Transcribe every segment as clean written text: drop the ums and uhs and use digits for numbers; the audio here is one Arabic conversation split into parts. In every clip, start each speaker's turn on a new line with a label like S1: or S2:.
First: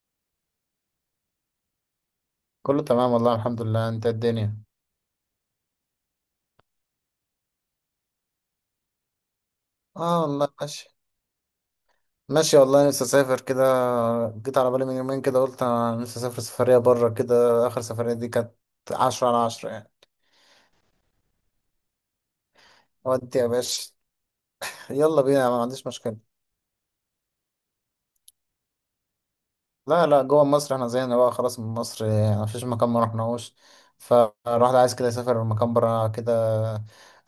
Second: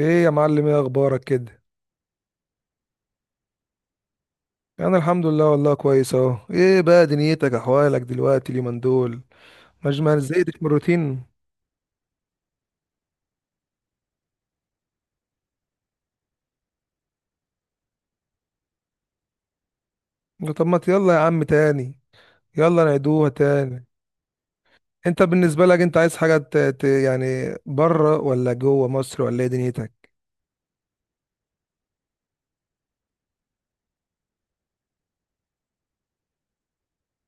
S1: ايه يا معلم، ايه اخبارك كده؟
S2: كله تمام والله، الحمد لله. انت إيه الدنيا؟
S1: انا الحمد لله والله كويس اهو. ايه بقى دنيتك، احوالك دلوقتي اليومين دول؟ مش
S2: اه
S1: ما
S2: والله،
S1: زهقتش من
S2: ماشي.
S1: الروتين؟
S2: ماشي والله، نفسي اسافر كده. جيت على بالي من يومين كده، قلت انا نفسي اسافر سفرية بره كده. اخر سفرية دي كانت عشرة على عشرة يعني.
S1: طب ما يلا يا عم تاني، يلا نعيدوها
S2: ودي يا
S1: تاني.
S2: باشا،
S1: انت
S2: يلا بينا، ما
S1: بالنسبه لك
S2: عنديش
S1: انت عايز
S2: مشكلة.
S1: حاجه يعني بره ولا جوه مصر ولا ايه
S2: لا،
S1: دنيتك؟
S2: لا، جوه مصر. احنا زينا بقى خلاص من مصر، يعني مفيش مكان ما رحناهوش. فالواحد عايز كده يسافر مكان برا كده.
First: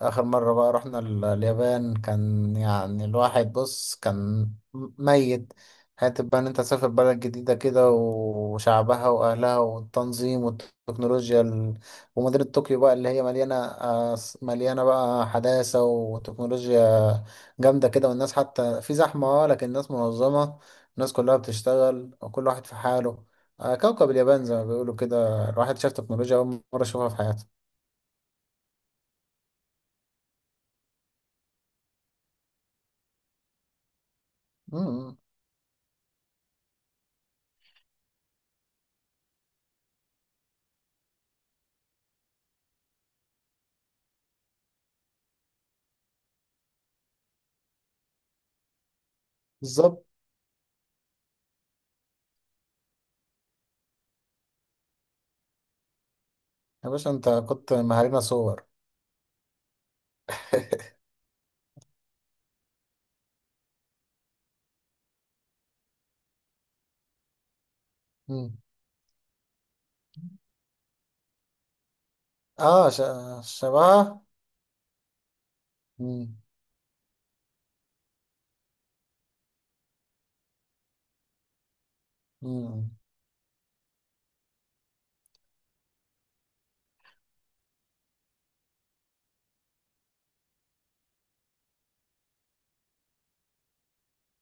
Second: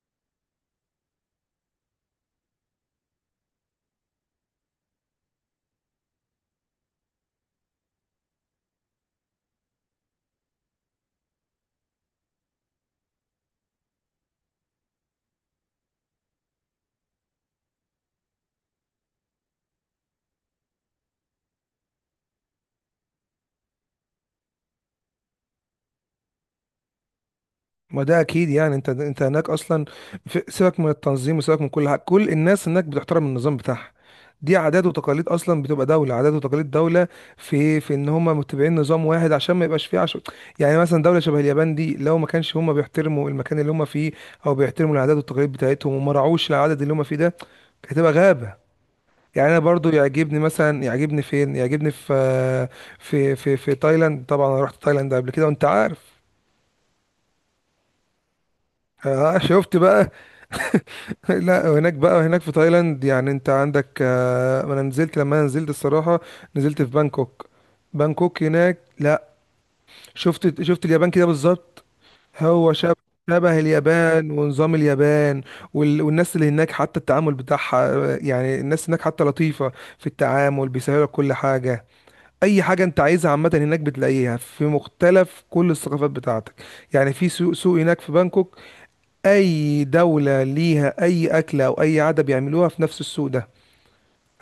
S2: اخر مرة بقى رحنا اليابان، كان يعني الواحد بص، كان ميت. حتى بقى ان انت تسافر بلد جديدة كده، وشعبها واهلها والتنظيم والتكنولوجيا ومدينة طوكيو بقى، اللي هي مليانة بقى حداثة وتكنولوجيا جامدة كده. والناس حتى في زحمة، لكن الناس منظمة. الناس كلها بتشتغل، وكل واحد في حاله. كوكب اليابان زي ما بيقولوا كده. الواحد شاف تكنولوجيا أول مرة يشوفها في حياته.
S1: ما ده اكيد. يعني انت هناك اصلا. سيبك من التنظيم وسيبك من كل حاجه، كل الناس هناك بتحترم النظام بتاعها. دي عادات
S2: مم.
S1: وتقاليد اصلا، بتبقى دوله عادات وتقاليد دوله. في ان هم متبعين نظام واحد عشان ما يبقاش فيه عشو. يعني مثلا دوله شبه اليابان دي، لو ما كانش هم بيحترموا المكان اللي هم فيه او بيحترموا العادات والتقاليد بتاعتهم وما راعوش العدد اللي هم فيه ده، كانت هتبقى غابه. يعني انا برضو
S2: بالظبط.
S1: يعجبني، مثلا يعجبني فين، يعجبني في تايلاند. طبعا انا رحت تايلاند قبل كده وانت عارف.
S2: يا باشا، أنت كنت مهارينا صور.
S1: آه شفت بقى. لا، وهناك بقى، هناك في تايلاند يعني انت عندك انا نزلت، لما انا نزلت الصراحة نزلت في بانكوك. بانكوك
S2: مم.
S1: هناك، لا، شفت اليابان كده بالظبط. هو
S2: آه
S1: شبه
S2: ش...
S1: شبه
S2: شبهها.
S1: اليابان ونظام اليابان والناس
S2: مم.
S1: اللي هناك، حتى التعامل بتاعها يعني الناس هناك حتى لطيفة في التعامل، بيسهلوا لك كل حاجة. اي حاجة
S2: مم.
S1: انت عايزها عامة هناك بتلاقيها، في مختلف كل الثقافات بتاعتك. يعني في سوق سوق هناك في بانكوك، اي دولة ليها اي اكلة او اي عادة بيعملوها في نفس السوق ده.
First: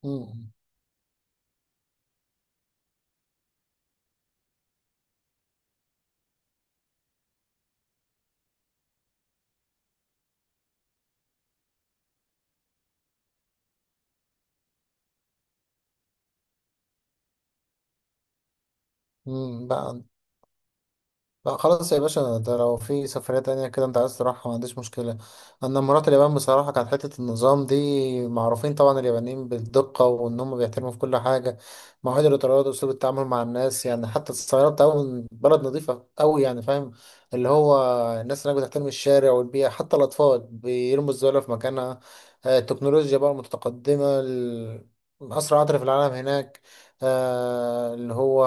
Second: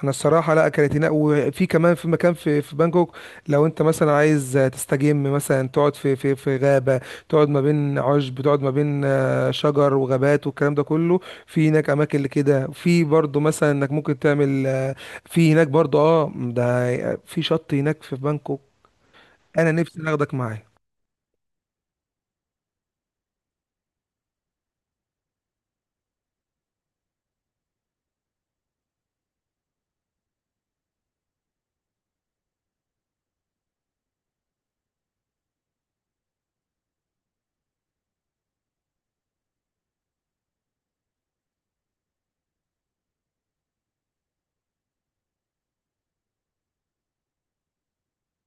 S1: انا
S2: مم.
S1: الصراحة لا اكلتنا، وفي كمان في مكان في بانكوك، لو انت مثلا عايز تستجم، مثلا تقعد في غابة، تقعد ما بين عشب، تقعد ما بين شجر وغابات والكلام ده كله. في هناك اماكن لكده. في برضو مثلا انك ممكن تعمل في هناك برضو ده في شط هناك في بانكوك.
S2: مم.
S1: انا نفسي
S2: بقى.
S1: اخدك معايا.
S2: لا، خلاص يا باشا. ده لو في سفرية تانية كده انت عايز تروحها، ما عنديش مشكلة. انا لما رحت اليابان بصراحة، كانت حتة النظام دي معروفين طبعا. اليابانيين بالدقة، وان هم بيحترموا في كل حاجة. مواعيد القطارات واسلوب التعامل مع الناس، يعني حتى الصيانة بتاعهم، بلد نظيفة قوي، يعني فاهم، اللي هو الناس هناك بتحترم الشارع والبيئة، حتى الأطفال بيرموا الزبالة في مكانها. التكنولوجيا بقى متقدمة. أسرع قطر في العالم هناك. اللي هو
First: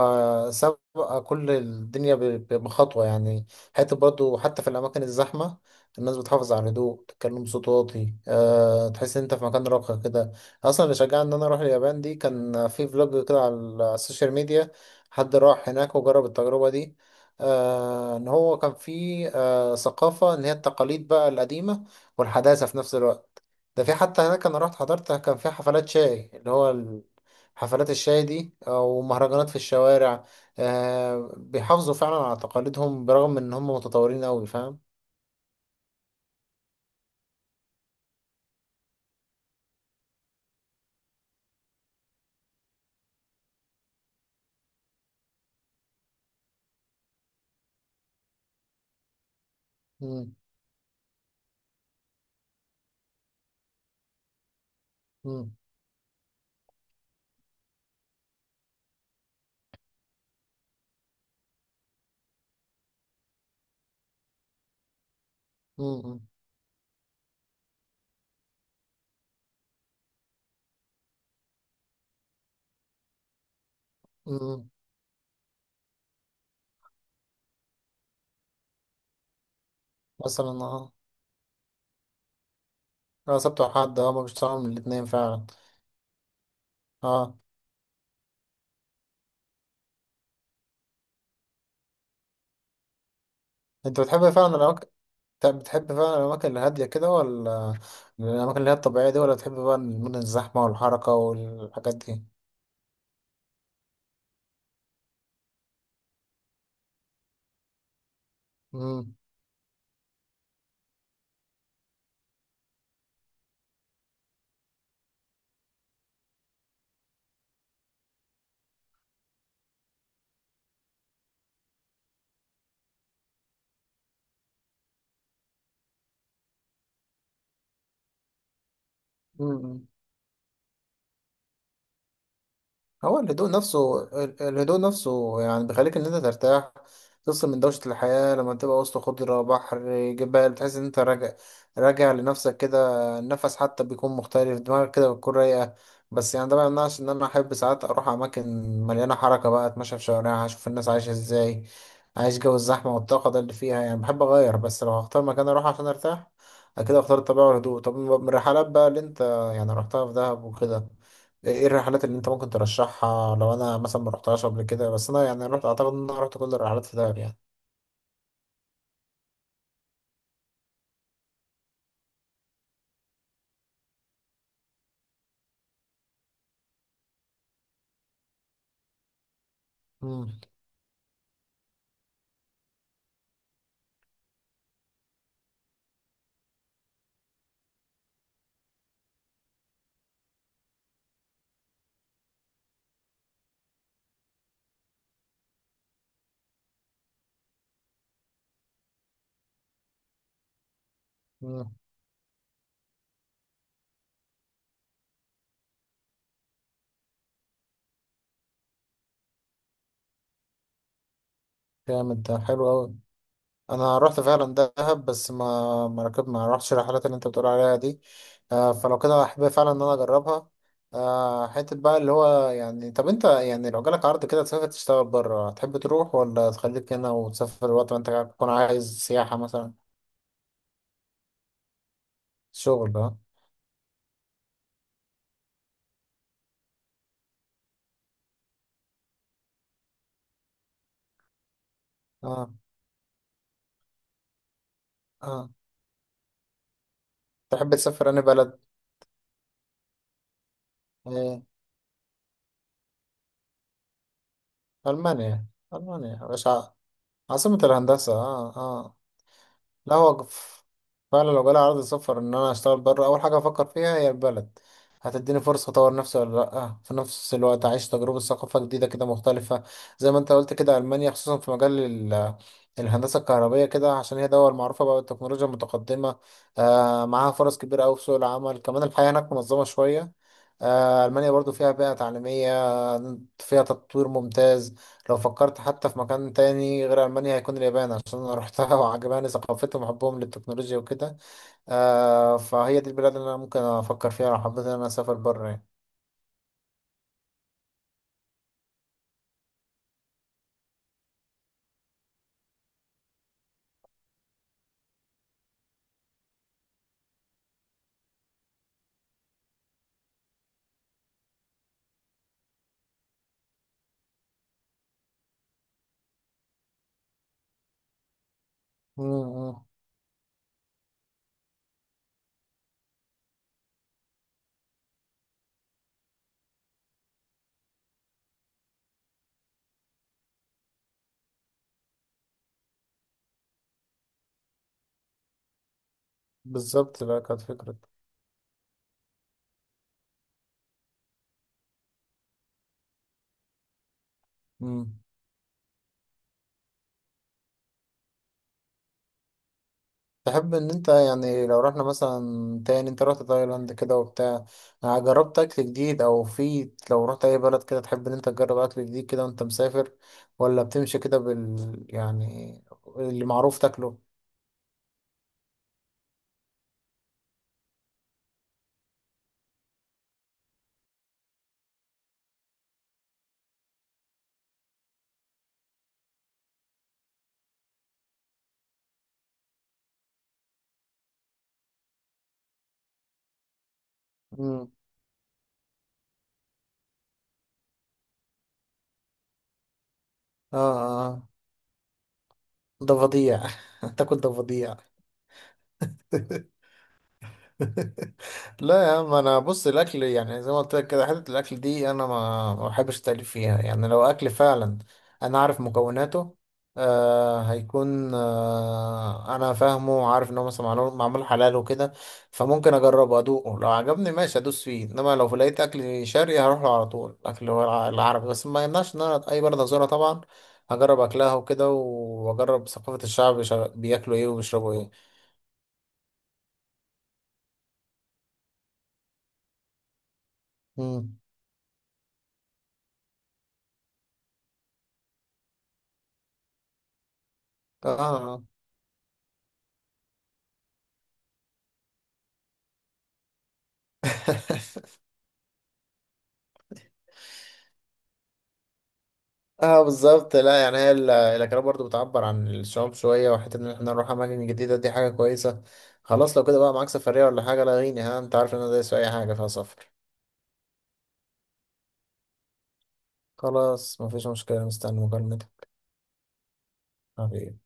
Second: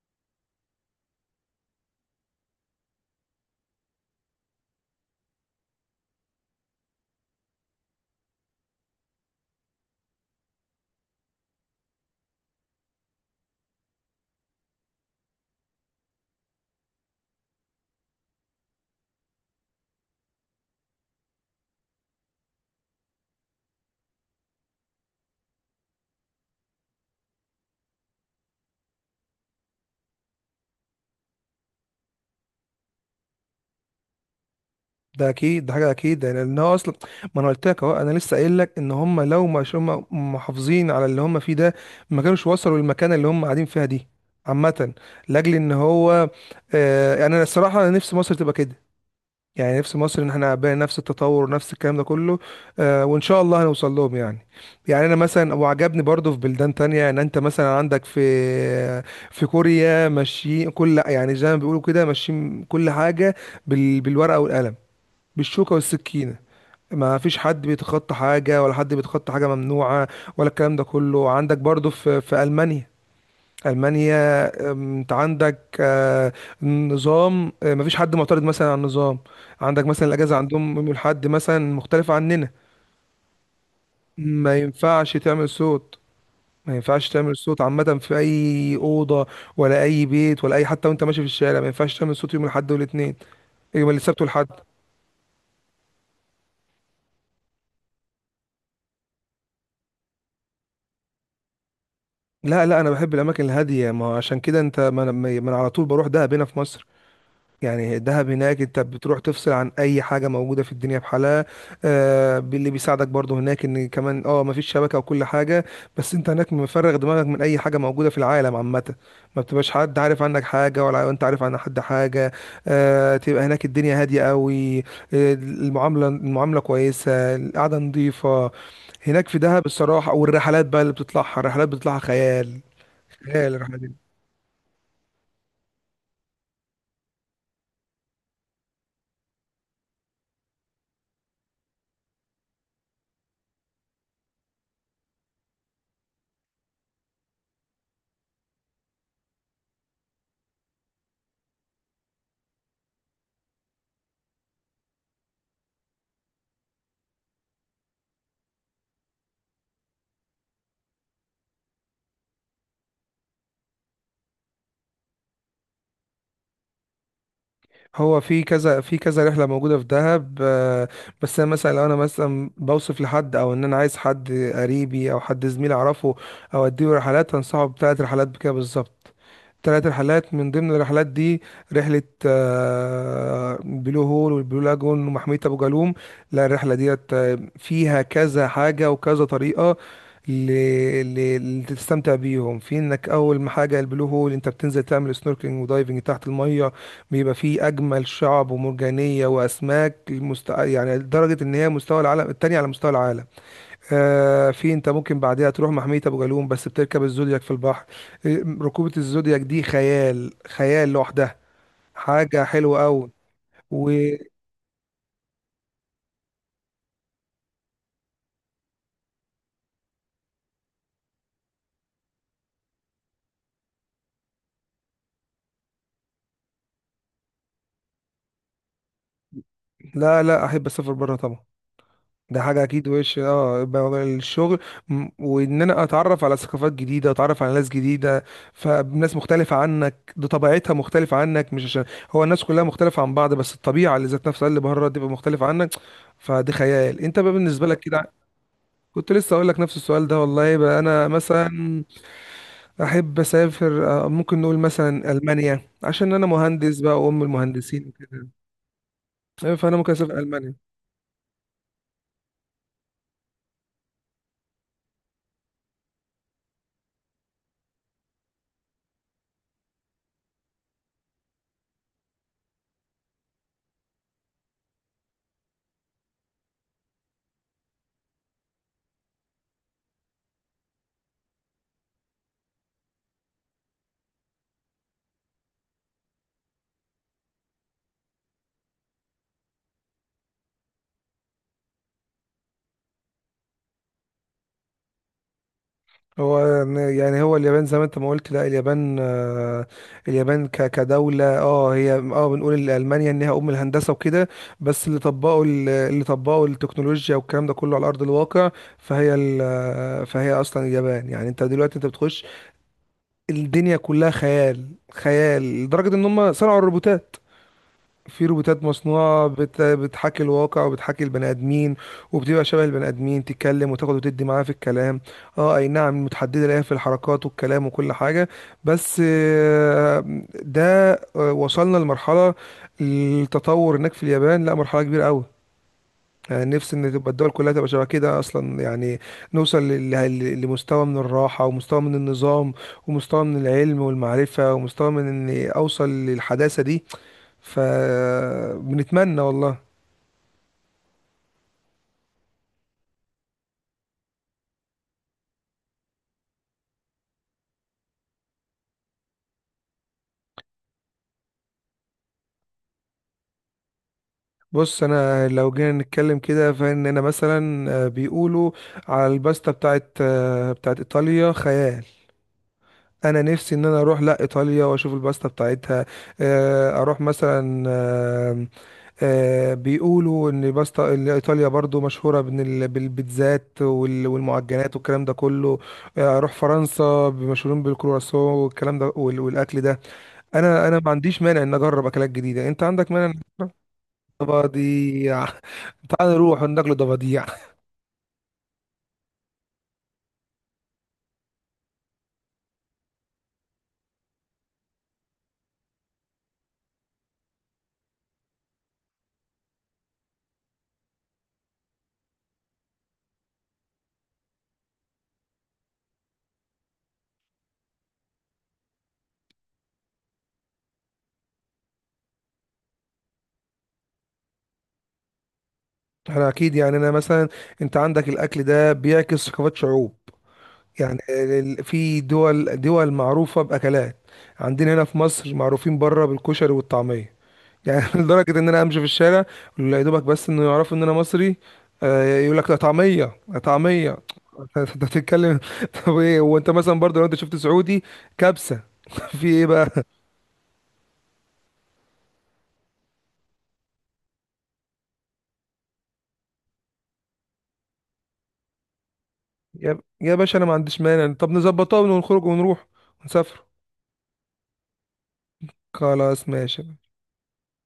S2: بقى كل الدنيا بخطوة يعني. حتى برضو، حتى في الأماكن الزحمة، الناس بتحافظ على الهدوء، تتكلم بصوت واطي. تحس إن أنت في مكان راقي كده. أصلا اللي شجعني إن أنا أروح اليابان دي، كان في فلوج كده على السوشيال ميديا. حد راح هناك وجرب التجربة دي. إن هو كان في ثقافة، إن هي التقاليد بقى القديمة والحداثة في نفس الوقت. ده في حتى هناك أنا رحت حضرت، كان في حفلات شاي اللي هو حفلات الشاي دي، ومهرجانات في الشوارع. بيحافظوا فعلا على تقاليدهم، برغم ان هم متطورين قوي، فاهم.
S1: ده اكيد، ده حاجه اكيد، يعني لان هو اصلا ما انا قلت لك اهو، انا لسه قايل لك ان هم لو مش هم محافظين على اللي هم فيه ده، ما كانوش وصلوا للمكانه اللي هم قاعدين فيها دي. عامه، لاجل ان هو يعني انا الصراحه انا نفسي مصر تبقى كده. يعني نفسي مصر ان
S2: مم.
S1: احنا بقى نفس التطور ونفس الكلام ده كله. آه، وان شاء الله هنوصل لهم يعني. يعني انا
S2: مم.
S1: مثلا وعجبني برضو في بلدان تانية، ان انت مثلا عندك في كوريا ماشيين كل، يعني زي ما بيقولوا كده ماشيين كل حاجه، بالورقه والقلم، بالشوكة
S2: مم.
S1: والسكينة. ما فيش حد بيتخطى حاجة، ولا حد بيتخطى حاجة ممنوعة ولا الكلام ده كله. عندك برضو في ألمانيا. ألمانيا،
S2: مم.
S1: انت عندك نظام. مفيش حد معترض مثلا على النظام. عندك مثلا الأجازة
S2: مثلا،
S1: عندهم يوم
S2: اه.
S1: الأحد، مثلا مختلفة عننا.
S2: اه، سبت وحد، اه، ما
S1: ما
S2: بيشتغلوا من الاتنين
S1: ينفعش
S2: فعلا.
S1: تعمل صوت ما ينفعش
S2: اه.
S1: تعمل صوت عامة في أي أوضة ولا أي بيت ولا أي، حتى وأنت ماشي في الشارع ما ينفعش تعمل صوت يوم الأحد والاثنين، يوم
S2: انت
S1: السبت
S2: بتحب
S1: والأحد.
S2: فعلا الاماكن؟ طب، بتحب فعلا الاماكن الهاديه كده، ولا الاماكن اللي هي الطبيعيه دي، ولا بتحب بقى المدن الزحمه والحركه والحاجات دي؟
S1: لا لا، انا بحب الاماكن الهاديه. ما هو عشان كده انت ما انا ما أنا على طول بروح دهب هنا في مصر. يعني دهب هناك انت
S2: مم.
S1: بتروح تفصل عن اي حاجه موجوده في الدنيا بحالها. آه، اللي بيساعدك برضو هناك ان كمان ما فيش شبكه وكل حاجه، بس انت هناك مفرغ دماغك من اي حاجه موجوده في العالم عامه. ما بتبقاش حد عارف عنك حاجه ولا انت عارف عن حد حاجه. تبقى هناك الدنيا هاديه قوي. المعامله كويسه، القعده نظيفه هناك في دهب
S2: مم.
S1: الصراحه. والرحلات بقى اللي بتطلعها، الرحلات بتطلعها خيال.
S2: هو
S1: ايه
S2: الهدوء
S1: الرحله دي؟
S2: نفسه يعني بيخليك ان انت ترتاح. تفصل من دوشة الحياة، لما تبقى وسط خضرة، بحر، جبال، تحس ان انت راجع، راجع لنفسك كده. النفس حتى بيكون مختلف، دماغك كده بتكون رايقة. بس يعني ده ما يمنعش ان انا احب ساعات اروح اماكن مليانة حركة، بقى اتمشى في شوارعها، اشوف الناس عايشة ازاي، عايش جو الزحمة والطاقة ده اللي فيها، يعني بحب اغير. بس لو هختار مكان اروح عشان ارتاح، اكيد اختار الطبيعة والهدوء. طب، من الرحلات بقى اللي انت يعني رحتها في دهب وكده، إيه الرحلات اللي انت ممكن ترشحها، لو انا مثلا ما رحتهاش قبل كده؟ بس انا يعني رحت، اعتقد ان انا رحت كل الرحلات في دهب يعني.
S1: هو في كذا، في كذا رحله موجوده في دهب، بس انا مثلا، لو انا مثلا بوصف لحد، او ان انا عايز حد قريبي او حد زميل اعرفه او اديه رحلات، هنصحه بثلاث رحلات بكده بالظبط. ثلاث رحلات
S2: امم.
S1: من ضمن الرحلات دي، رحله بلو هول، والبلو لاجون، ومحميه ابو جالوم. لا الرحله ديت فيها كذا حاجه وكذا طريقه ل... لتستمتع بيهم، في انك اول ما حاجه البلو هول انت بتنزل تعمل سنوركلينج ودايفنج تحت الميه. بيبقى فيه اجمل شعب ومرجانيه واسماك يعني لدرجه ان هي
S2: امم.
S1: مستوى العالم، التاني على مستوى العالم. في، انت ممكن بعدها تروح محميه ابو جالوم بس، بتركب الزودياك في البحر. ركوبه الزودياك دي خيال، خيال لوحدها.
S2: جامد، ده
S1: حاجه
S2: حلو
S1: حلوه
S2: قوي.
S1: قوي.
S2: انا
S1: ولا،
S2: رحت فعلا دهب، بس ما رحتش الرحلات اللي انت بتقول عليها دي. فلو كده، احب فعلا ان انا اجربها. حته بقى اللي هو يعني، طب انت يعني لو جالك عرض كده تسافر تشتغل بره، تحب تروح ولا تخليك هنا وتسافر وقت ما انت تكون عايز سياحه مثلا؟
S1: لا احب اسافر بره طبعا. ده حاجة أكيد.
S2: شغل، اه.
S1: وش يبقى الشغل وإن أنا أتعرف على ثقافات جديدة، أتعرف على ناس جديدة. فناس مختلفة عنك دي، طبيعتها مختلفة عنك، مش عشان هو الناس
S2: اه،
S1: كلها مختلفة عن بعض، بس الطبيعة اللي ذات نفسها اللي بره تبقى مختلفة
S2: اه.
S1: عنك. فدي خيال. أنت بقى بالنسبة
S2: تحب
S1: لك
S2: تسافر
S1: كده؟
S2: انا بلد.
S1: كنت لسه أقول لك نفس السؤال ده والله. بقى أنا
S2: إيه؟
S1: مثلا أحب أسافر ممكن نقول مثلا
S2: ألمانيا.
S1: ألمانيا،
S2: ألمانيا
S1: عشان
S2: يا
S1: أنا
S2: باشا.
S1: مهندس بقى وأم
S2: عاصمة
S1: المهندسين
S2: الهندسة،
S1: وكده.
S2: اه، اه.
S1: فأنا ممكن
S2: لا
S1: أسافر
S2: هو
S1: ألمانيا.
S2: فعلا لو جالي عرض سفر إن أنا أشتغل بره، أول حاجة أفكر فيها هي البلد. هتديني فرصة أطور نفسي ولا لأ؟ في نفس الوقت أعيش تجربة ثقافة جديدة كده مختلفة. زي ما أنت قلت كده، ألمانيا خصوصا في مجال الهندسة الكهربية كده، عشان هي دول معروفة بقى بالتكنولوجيا المتقدمة. معاها فرص كبيرة أوي في سوق العمل، كمان الحياة هناك منظمة شوية. ألمانيا برضو فيها بيئة تعليمية، فيها تطوير ممتاز. لو فكرت حتى في مكان تاني غير ألمانيا، هيكون اليابان، عشان أنا روحتها وعجباني ثقافتهم وحبهم للتكنولوجيا وكده. فهي دي البلاد اللي أنا ممكن أفكر فيها لو حبيت إن أنا أسافر بره يعني.
S1: هو يعني هو اليابان زي ما انت ما قلت. لا اليابان اليابان كدولة، هي بنقول ان ألمانيا انها ام الهندسة وكده، بس اللي طبقوا التكنولوجيا والكلام ده كله على ارض الواقع. فهي ال- آه، فهي اصلا اليابان، يعني انت دلوقتي انت بتخش، الدنيا كلها خيال، خيال لدرجة ان هم صنعوا الروبوتات. في روبوتات مصنوعة
S2: أمم.
S1: بتحاكي الواقع وبتحاكي البني آدمين، وبتبقى شبه البني آدمين، تتكلم وتاخد وتدي معاه في الكلام. اه اي نعم، متحددة ليها في الحركات والكلام وكل حاجة. بس ده وصلنا لمرحلة التطور هناك في اليابان، لا مرحلة كبيرة قوي. يعني نفسي ان
S2: بالظبط،
S1: تبقى
S2: بقى
S1: الدول
S2: كانت
S1: كلها تبقى
S2: فكرة.
S1: شبه كده اصلا يعني، نوصل لمستوى من الراحه، ومستوى من النظام، ومستوى من العلم والمعرفه، ومستوى
S2: أمم.
S1: من اني اوصل للحداثه دي. فبنتمنى والله.
S2: تحب إن أنت يعني لو رحنا مثلا، تاني أنت رحت تايلاند كده وبتاع، جربت أكل جديد؟ أو في لو رحت أي بلد كده، تحب إن أنت تجرب أكل جديد كده وأنت مسافر، ولا بتمشي كده يعني اللي معروف تاكله؟
S1: بص، انا لو جينا نتكلم كده فان انا مثلا، بيقولوا على الباستا بتاعت ايطاليا خيال. انا نفسي ان انا اروح لا ايطاليا واشوف الباستا بتاعتها. اروح مثلا، بيقولوا ان باستا، إن ايطاليا برضو مشهوره بإن بالبيتزات
S2: أمم.
S1: والمعجنات والكلام ده كله. اروح فرنسا، مشهورين بالكرواسون والكلام ده والاكل ده.
S2: اه،
S1: انا ما عنديش
S2: اه.
S1: مانع ان اجرب اكلات جديده. انت عندك مانع إنك
S2: ضفاديع.
S1: تجرب؟
S2: هتاكل ضفاديع؟
S1: ضفاديع. تعال نروح ناكل ضفاديع.
S2: لا يا عم، انا بص، الاكل يعني زي ما قلت لك كده، حته الاكل دي انا ما بحبش التأليف فيها، يعني لو اكل فعلا، انا عارف مكوناته. هيكون، انا فاهمه وعارف ان هو مثلا معمول معمول حلال وكده، فممكن اجربه ادوقه، لو عجبني ماشي ادوس فيه. انما لو لقيت اكل شرقي هروح له على طول، اكل هو العربي. بس ما يمنعش ان انا اي بلد ازورها طبعا، هجرب اكلها وكده، واجرب ثقافة الشعب بياكلوا ايه وبيشربوا ايه.
S1: احنا اكيد، يعني انا مثلا، انت عندك الاكل ده بيعكس ثقافات شعوب. يعني
S2: مم.
S1: في دول معروفه باكلات. عندنا هنا في مصر معروفين بره بالكشري والطعميه، يعني
S2: اه
S1: لدرجة
S2: اه.
S1: ان انا امشي في الشارع يا دوبك، بس انه يعرفوا ان انا مصري. يقول لك طعمية، طعمية. انت بتتكلم. طب ايه وانت مثلا برضه لو انت شفت سعودي؟ كبسة. في ايه بقى؟
S2: اه بالظبط. لا يعني هي الاكلات برضو بتعبر عن الشعوب شويه، وحته ان احنا نروح اماكن جديده دي حاجه كويسه. خلاص، لو كده بقى معاك سفريه ولا حاجه لاغيني، ها، انت عارف ان انا دايس في اي حاجه فيها
S1: يا
S2: سفر.
S1: يا باشا، انا ما عنديش مانع. طب نظبطها ونخرج ونروح ونسافر.
S2: خلاص، مفيش مشكله، مستني مكالمتك.
S1: خلاص ماشي.
S2: حبيبي.